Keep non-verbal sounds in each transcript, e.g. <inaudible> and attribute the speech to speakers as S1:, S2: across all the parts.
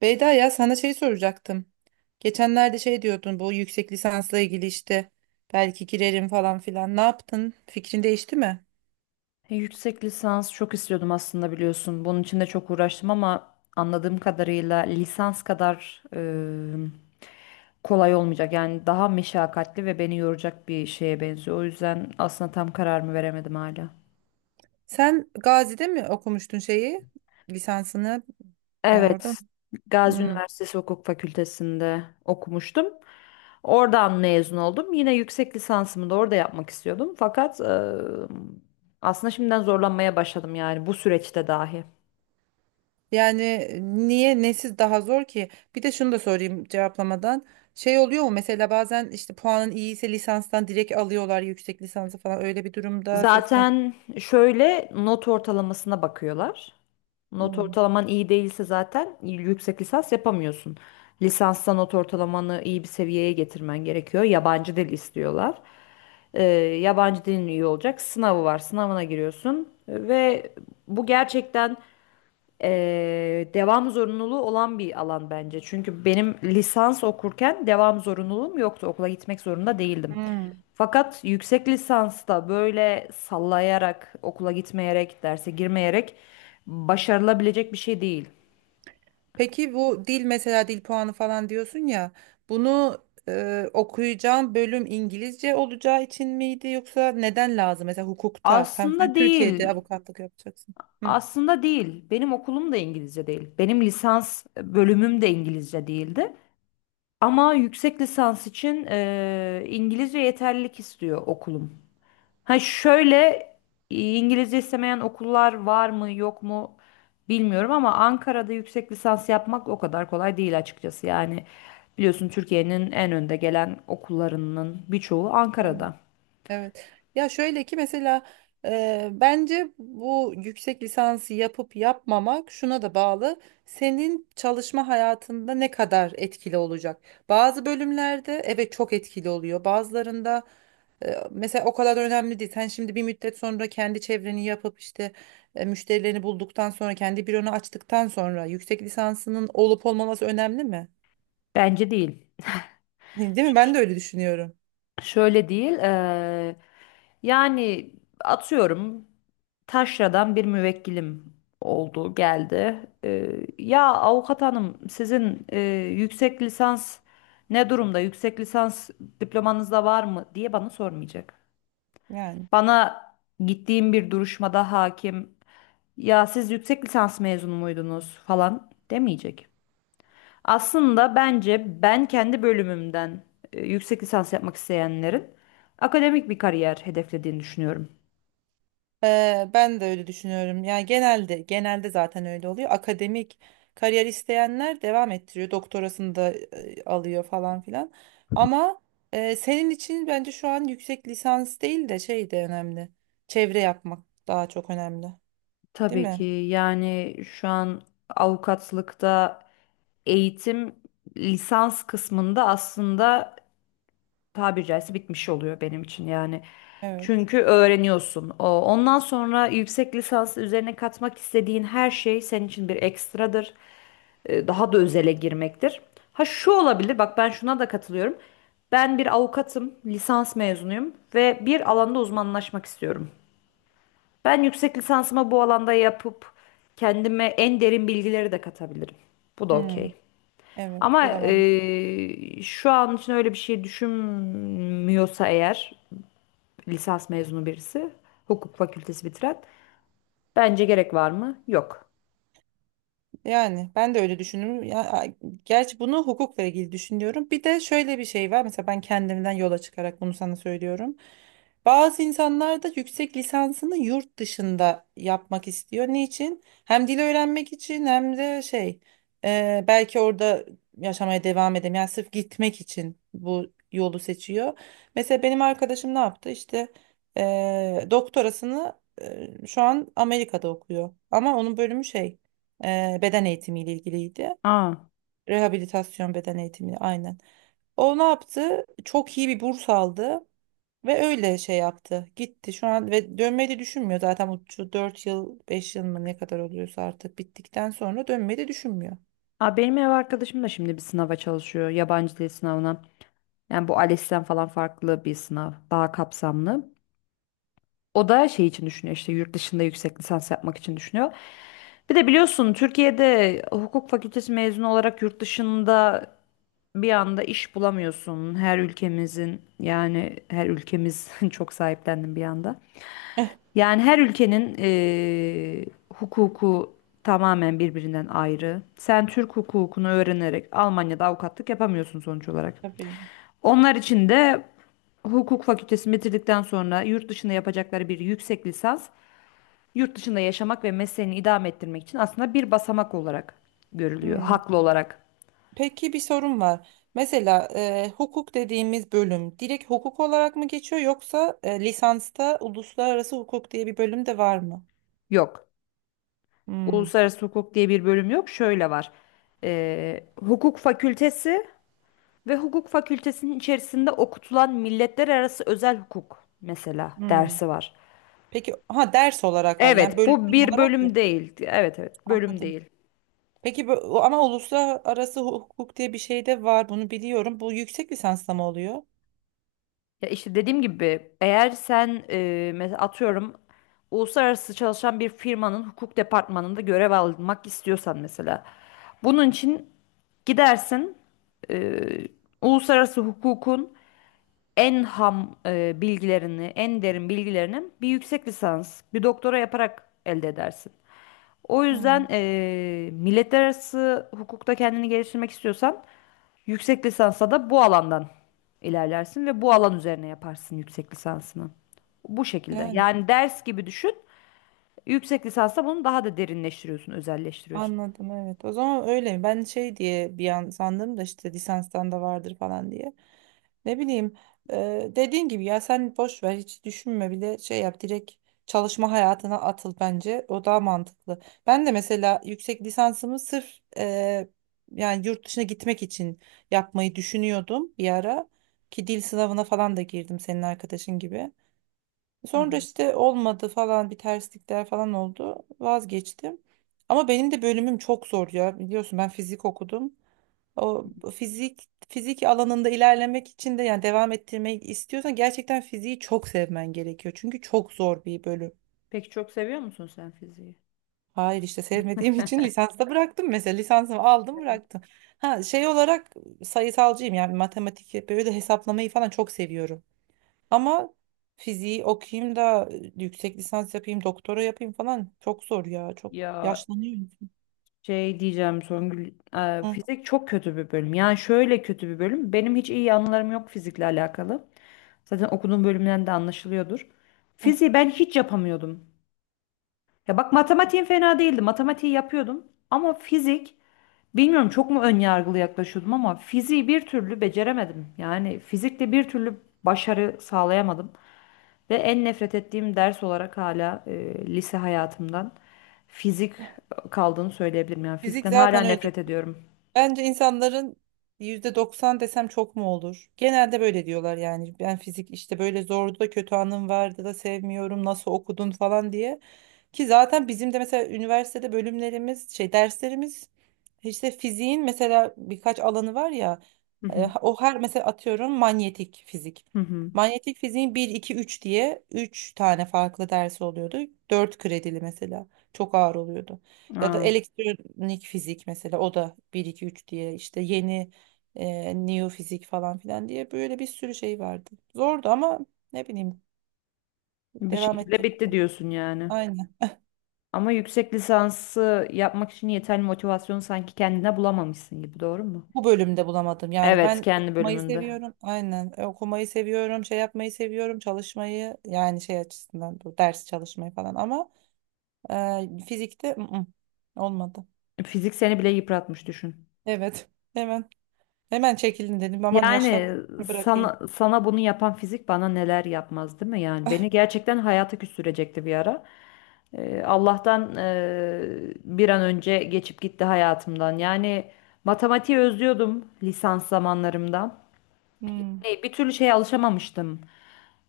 S1: Beyda ya sana şey soracaktım. Geçenlerde şey diyordun bu yüksek lisansla ilgili işte belki girerim falan filan. Ne yaptın? Fikrin değişti mi?
S2: Yüksek lisans çok istiyordum aslında biliyorsun. Bunun için de çok uğraştım ama anladığım kadarıyla lisans kadar kolay olmayacak. Yani daha meşakkatli ve beni yoracak bir şeye benziyor. O yüzden aslında tam kararımı veremedim hala.
S1: Sen Gazi'de mi okumuştun şeyi? Lisansını yani orada mı?
S2: Evet, Gazi
S1: Hmm.
S2: Üniversitesi Hukuk Fakültesi'nde okumuştum. Oradan mezun oldum. Yine yüksek lisansımı da orada yapmak istiyordum. Fakat aslında şimdiden zorlanmaya başladım yani bu süreçte dahi.
S1: Yani niye nesiz daha zor ki? Bir de şunu da sorayım cevaplamadan. Şey oluyor mu mesela bazen işte puanın iyi ise lisanstan direkt alıyorlar yüksek lisansı falan öyle bir durumda söz konusu.
S2: Zaten şöyle not ortalamasına bakıyorlar. Not
S1: Hmm.
S2: ortalaman iyi değilse zaten yüksek lisans yapamıyorsun. Lisansta not ortalamanı iyi bir seviyeye getirmen gerekiyor. Yabancı dil istiyorlar. Ee, Yabancı dilin iyi olacak. Sınavı var. Sınavına giriyorsun ve bu gerçekten devam zorunluluğu olan bir alan bence. Çünkü benim lisans okurken devam zorunluluğum yoktu. Okula gitmek zorunda değildim.
S1: Hmm.
S2: Fakat yüksek lisansta böyle sallayarak, okula gitmeyerek, derse girmeyerek başarılabilecek bir şey değil.
S1: Peki bu dil mesela dil puanı falan diyorsun ya bunu okuyacağım bölüm İngilizce olacağı için miydi yoksa neden lazım? Mesela hukukta tam sen
S2: Aslında
S1: Türkiye'de
S2: değil.
S1: avukatlık yapacaksın.
S2: Aslında değil. Benim okulum da İngilizce değil. Benim lisans bölümüm de İngilizce değildi. Ama yüksek lisans için İngilizce yeterlilik istiyor okulum. Ha şöyle, İngilizce istemeyen okullar var mı yok mu bilmiyorum ama Ankara'da yüksek lisans yapmak o kadar kolay değil açıkçası. Yani biliyorsun Türkiye'nin en önde gelen okullarının birçoğu
S1: Hı.
S2: Ankara'da.
S1: Evet. Ya şöyle ki mesela bence bu yüksek lisansı yapıp yapmamak şuna da bağlı. Senin çalışma hayatında ne kadar etkili olacak? Bazı bölümlerde evet çok etkili oluyor. Bazılarında mesela o kadar önemli değil. Sen şimdi bir müddet sonra kendi çevreni yapıp işte müşterilerini bulduktan sonra kendi büronu açtıktan sonra yüksek lisansının olup olmaması önemli mi?
S2: Bence değil.
S1: <laughs> Değil mi? Ben de öyle düşünüyorum.
S2: Şöyle değil. Yani atıyorum, taşradan bir müvekkilim oldu geldi. Ya avukat hanım, sizin yüksek lisans ne durumda? Yüksek lisans diplomanızda var mı diye bana sormayacak.
S1: Yani.
S2: Bana gittiğim bir duruşmada hakim, ya siz yüksek lisans mezunu muydunuz falan demeyecek. Aslında bence ben kendi bölümümden yüksek lisans yapmak isteyenlerin akademik bir kariyer hedeflediğini düşünüyorum.
S1: Ben de öyle düşünüyorum. Yani genelde zaten öyle oluyor. Akademik kariyer isteyenler devam ettiriyor. Doktorasını da alıyor falan filan. Ama senin için bence şu an yüksek lisans değil de şey de önemli. Çevre yapmak daha çok önemli. Değil
S2: Tabii ki
S1: mi?
S2: yani şu an avukatlıkta eğitim lisans kısmında aslında tabiri caizse bitmiş oluyor benim için yani.
S1: Evet.
S2: Çünkü öğreniyorsun. Ondan sonra yüksek lisans üzerine katmak istediğin her şey senin için bir ekstradır. Daha da özele girmektir. Ha şu olabilir, bak ben şuna da katılıyorum. Ben bir avukatım, lisans mezunuyum ve bir alanda uzmanlaşmak istiyorum. Ben yüksek lisansımı bu alanda yapıp kendime en derin bilgileri de katabilirim. Bu da
S1: Hmm,
S2: okey.
S1: evet.
S2: Ama
S1: O da.
S2: şu an için öyle bir şey düşünmüyorsa eğer, lisans mezunu birisi, hukuk fakültesi bitiren, bence gerek var mı? Yok.
S1: Yani ben de öyle düşünüyorum. Ya, gerçi bunu hukukla ilgili düşünüyorum. Bir de şöyle bir şey var. Mesela ben kendimden yola çıkarak bunu sana söylüyorum. Bazı insanlar da yüksek lisansını yurt dışında yapmak istiyor. Niçin? Hem dil öğrenmek için hem de şey belki orada yaşamaya devam edemiyor. Yani sırf gitmek için bu yolu seçiyor. Mesela benim arkadaşım ne yaptı? İşte doktorasını şu an Amerika'da okuyor. Ama onun bölümü şey. Beden eğitimiyle ilgiliydi.
S2: Aa.
S1: Rehabilitasyon beden eğitimi aynen. O ne yaptı? Çok iyi bir burs aldı ve öyle şey yaptı. Gitti şu an ve dönmeyi de düşünmüyor zaten şu 4 yıl 5 yıl mı ne kadar oluyorsa artık bittikten sonra dönmeyi de düşünmüyor.
S2: Aa, benim ev arkadaşım da şimdi bir sınava çalışıyor, yabancı dil sınavına. Yani bu ALES'ten falan farklı bir sınav, daha kapsamlı. O da şey için düşünüyor, işte yurt dışında yüksek lisans yapmak için düşünüyor. Bir de biliyorsun Türkiye'de hukuk fakültesi mezunu olarak yurt dışında bir anda iş bulamıyorsun. Her ülkemizin, yani her ülkemiz <laughs> çok sahiplendim bir anda.
S1: Eh.
S2: Yani her ülkenin hukuku tamamen birbirinden ayrı. Sen Türk hukukunu öğrenerek Almanya'da avukatlık yapamıyorsun sonuç olarak.
S1: Tabii.
S2: Onlar için de hukuk fakültesi bitirdikten sonra yurt dışında yapacakları bir yüksek lisans, yurt dışında yaşamak ve mesleğini idame ettirmek için aslında bir basamak olarak görülüyor.
S1: Hmm.
S2: Haklı olarak.
S1: Peki bir sorum var. Mesela hukuk dediğimiz bölüm direkt hukuk olarak mı geçiyor yoksa lisansta uluslararası hukuk diye bir bölüm de var mı?
S2: Yok.
S1: Hmm.
S2: Uluslararası hukuk diye bir bölüm yok. Şöyle var. Hukuk fakültesi ve hukuk fakültesinin içerisinde okutulan milletler arası özel hukuk mesela
S1: Hmm.
S2: dersi var.
S1: Peki ha ders olarak var yani
S2: Evet,
S1: bölüm
S2: bu bir
S1: olarak
S2: bölüm
S1: yok.
S2: değil. Evet, evet, bölüm
S1: Anladım.
S2: değil.
S1: Peki ama uluslararası hukuk diye bir şey de var, bunu biliyorum. Bu yüksek lisansla mı oluyor?
S2: Ya işte dediğim gibi, eğer sen mesela atıyorum, uluslararası çalışan bir firmanın hukuk departmanında görev almak istiyorsan mesela, bunun için gidersin, e, uluslararası hukukun en ham bilgilerini, en derin bilgilerini bir yüksek lisans, bir doktora yaparak elde edersin. O yüzden
S1: Hmm.
S2: milletler arası hukukta kendini geliştirmek istiyorsan, yüksek lisansa da bu alandan ilerlersin ve bu alan üzerine yaparsın yüksek lisansını. Bu şekilde.
S1: Yani.
S2: Yani ders gibi düşün. Yüksek lisansa bunu daha da derinleştiriyorsun, özelleştiriyorsun.
S1: Anladım, evet. O zaman öyle mi? Ben şey diye bir an sandım da işte lisanstan da vardır falan diye. Ne bileyim, dediğin gibi ya sen boş ver, hiç düşünme bile, şey yap, direkt çalışma hayatına atıl bence. O daha mantıklı. Ben de mesela yüksek lisansımı sırf yani yurt dışına gitmek için yapmayı düşünüyordum bir ara. Ki dil sınavına falan da girdim senin arkadaşın gibi.
S2: Hı
S1: Sonra
S2: hı.
S1: işte olmadı falan, bir terslikler falan oldu. Vazgeçtim. Ama benim de bölümüm çok zor ya. Biliyorsun ben fizik okudum.
S2: Hı
S1: O
S2: hı.
S1: fizik alanında ilerlemek için de yani devam ettirmek istiyorsan gerçekten fiziği çok sevmen gerekiyor. Çünkü çok zor bir bölüm.
S2: Peki çok seviyor musun sen fiziği?
S1: Hayır, işte sevmediğim <laughs> için lisansta bıraktım mesela. Lisansımı aldım, bıraktım. Ha, şey olarak sayısalcıyım yani matematik, böyle hesaplamayı falan çok seviyorum. Ama fiziği okuyayım da yüksek lisans yapayım, doktora yapayım falan, çok zor ya. Çok
S2: Ya
S1: yaşlanıyor insan.
S2: şey diyeceğim Songül,
S1: Hı.
S2: fizik çok kötü bir bölüm. Yani şöyle kötü bir bölüm. Benim hiç iyi anılarım yok fizikle alakalı. Zaten okuduğum bölümden de anlaşılıyordur. Fiziği ben hiç yapamıyordum. Ya bak, matematiğim fena değildi. Matematiği yapıyordum. Ama fizik, bilmiyorum, çok mu ön yargılı yaklaşıyordum ama fiziği bir türlü beceremedim. Yani fizikte bir türlü başarı sağlayamadım. Ve en nefret ettiğim ders olarak hala lise hayatımdan fizik kaldığını söyleyebilirim. Yani
S1: Fizik
S2: fizikten hala
S1: zaten öyle.
S2: nefret ediyorum.
S1: Bence insanların %90 desem çok mu olur? Genelde böyle diyorlar yani. Ben fizik işte böyle zordu da, kötü anım vardı da, sevmiyorum. Nasıl okudun falan diye. Ki zaten bizim de mesela üniversitede bölümlerimiz, şey derslerimiz işte fiziğin mesela birkaç alanı var ya,
S2: Hı hı.
S1: o her mesela atıyorum manyetik fizik.
S2: Hı hı.
S1: Manyetik fiziğin bir 2 3 diye 3 tane farklı dersi oluyordu. 4 kredili mesela, çok ağır oluyordu. Ya da
S2: Aa,
S1: elektronik fizik mesela, o da bir 2 3 diye işte yeni neofizik falan filan diye böyle bir sürü şey vardı. Zordu ama ne bileyim,
S2: bir
S1: devam
S2: şekilde bitti diyorsun yani.
S1: ettim.
S2: Ama yüksek lisansı yapmak için yeterli motivasyonu sanki kendine bulamamışsın gibi, doğru mu?
S1: Bu bölümde bulamadım. Yani
S2: Evet,
S1: ben
S2: kendi
S1: okumayı
S2: bölümünde.
S1: seviyorum. Aynen. Okumayı seviyorum, şey yapmayı seviyorum, çalışmayı yani şey açısından bu ders çalışmayı falan, ama fizikte olmadı.
S2: Fizik seni bile yıpratmış düşün.
S1: Evet. Hemen hemen çekilin dedim. Aman, yaşlanmak
S2: Yani
S1: bırakayım.
S2: sana, sana bunu yapan fizik bana neler yapmaz değil mi? Yani beni gerçekten hayata küstürecekti bir ara. Allah'tan bir an önce geçip gitti hayatımdan. Yani matematiği özlüyordum lisans zamanlarımda.
S1: Hmm.
S2: Bir türlü şeye alışamamıştım.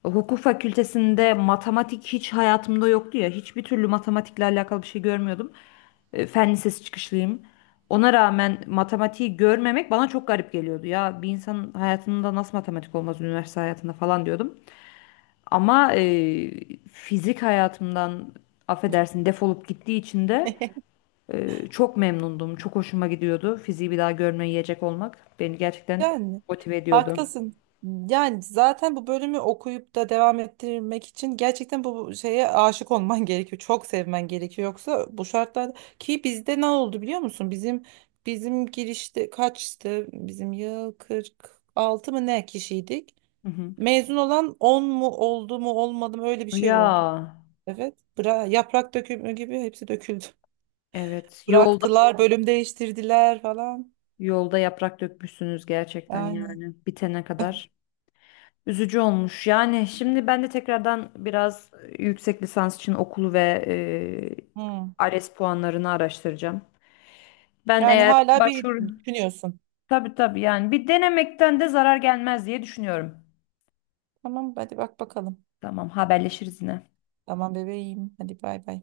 S2: Hukuk fakültesinde matematik hiç hayatımda yoktu ya. Hiçbir türlü matematikle alakalı bir şey görmüyordum. E, fen lisesi çıkışlıyım. Ona rağmen matematiği görmemek bana çok garip geliyordu. Ya bir insanın hayatında nasıl matematik olmaz üniversite hayatında falan diyordum. Ama fizik hayatımdan affedersin defolup gittiği için de
S1: <laughs>
S2: çok memnundum. Çok hoşuma gidiyordu. Fiziği bir daha görmeye yiyecek olmak beni gerçekten
S1: Yani
S2: motive ediyordu.
S1: haklısın. Yani zaten bu bölümü okuyup da devam ettirmek için gerçekten bu şeye aşık olman <laughs> gerekiyor. Çok sevmen gerekiyor. Yoksa bu şartlarda, ki bizde ne oldu biliyor musun? Bizim girişte kaçtı? Bizim yıl 46 mı ne kişiydik?
S2: Hı hı.
S1: Mezun olan 10 mu oldu mu olmadı mı, öyle bir şey
S2: Ya
S1: oldu. Evet. Yaprak dökümü gibi hepsi döküldü. <laughs>
S2: evet, yolda
S1: Bıraktılar, bölüm değiştirdiler falan.
S2: yolda yaprak dökmüşsünüz gerçekten
S1: Yani.
S2: yani bitene kadar. Üzücü olmuş. Yani şimdi ben de tekrardan biraz yüksek lisans için okulu ve
S1: Hı.
S2: ALES puanlarını araştıracağım. Ben
S1: Yani
S2: eğer
S1: hala bir
S2: başvuru,
S1: düşünüyorsun.
S2: tabii tabii yani, bir denemekten de zarar gelmez diye düşünüyorum.
S1: Tamam, hadi bak bakalım.
S2: Tamam, haberleşiriz yine.
S1: Tamam bebeğim. Hadi bay bay.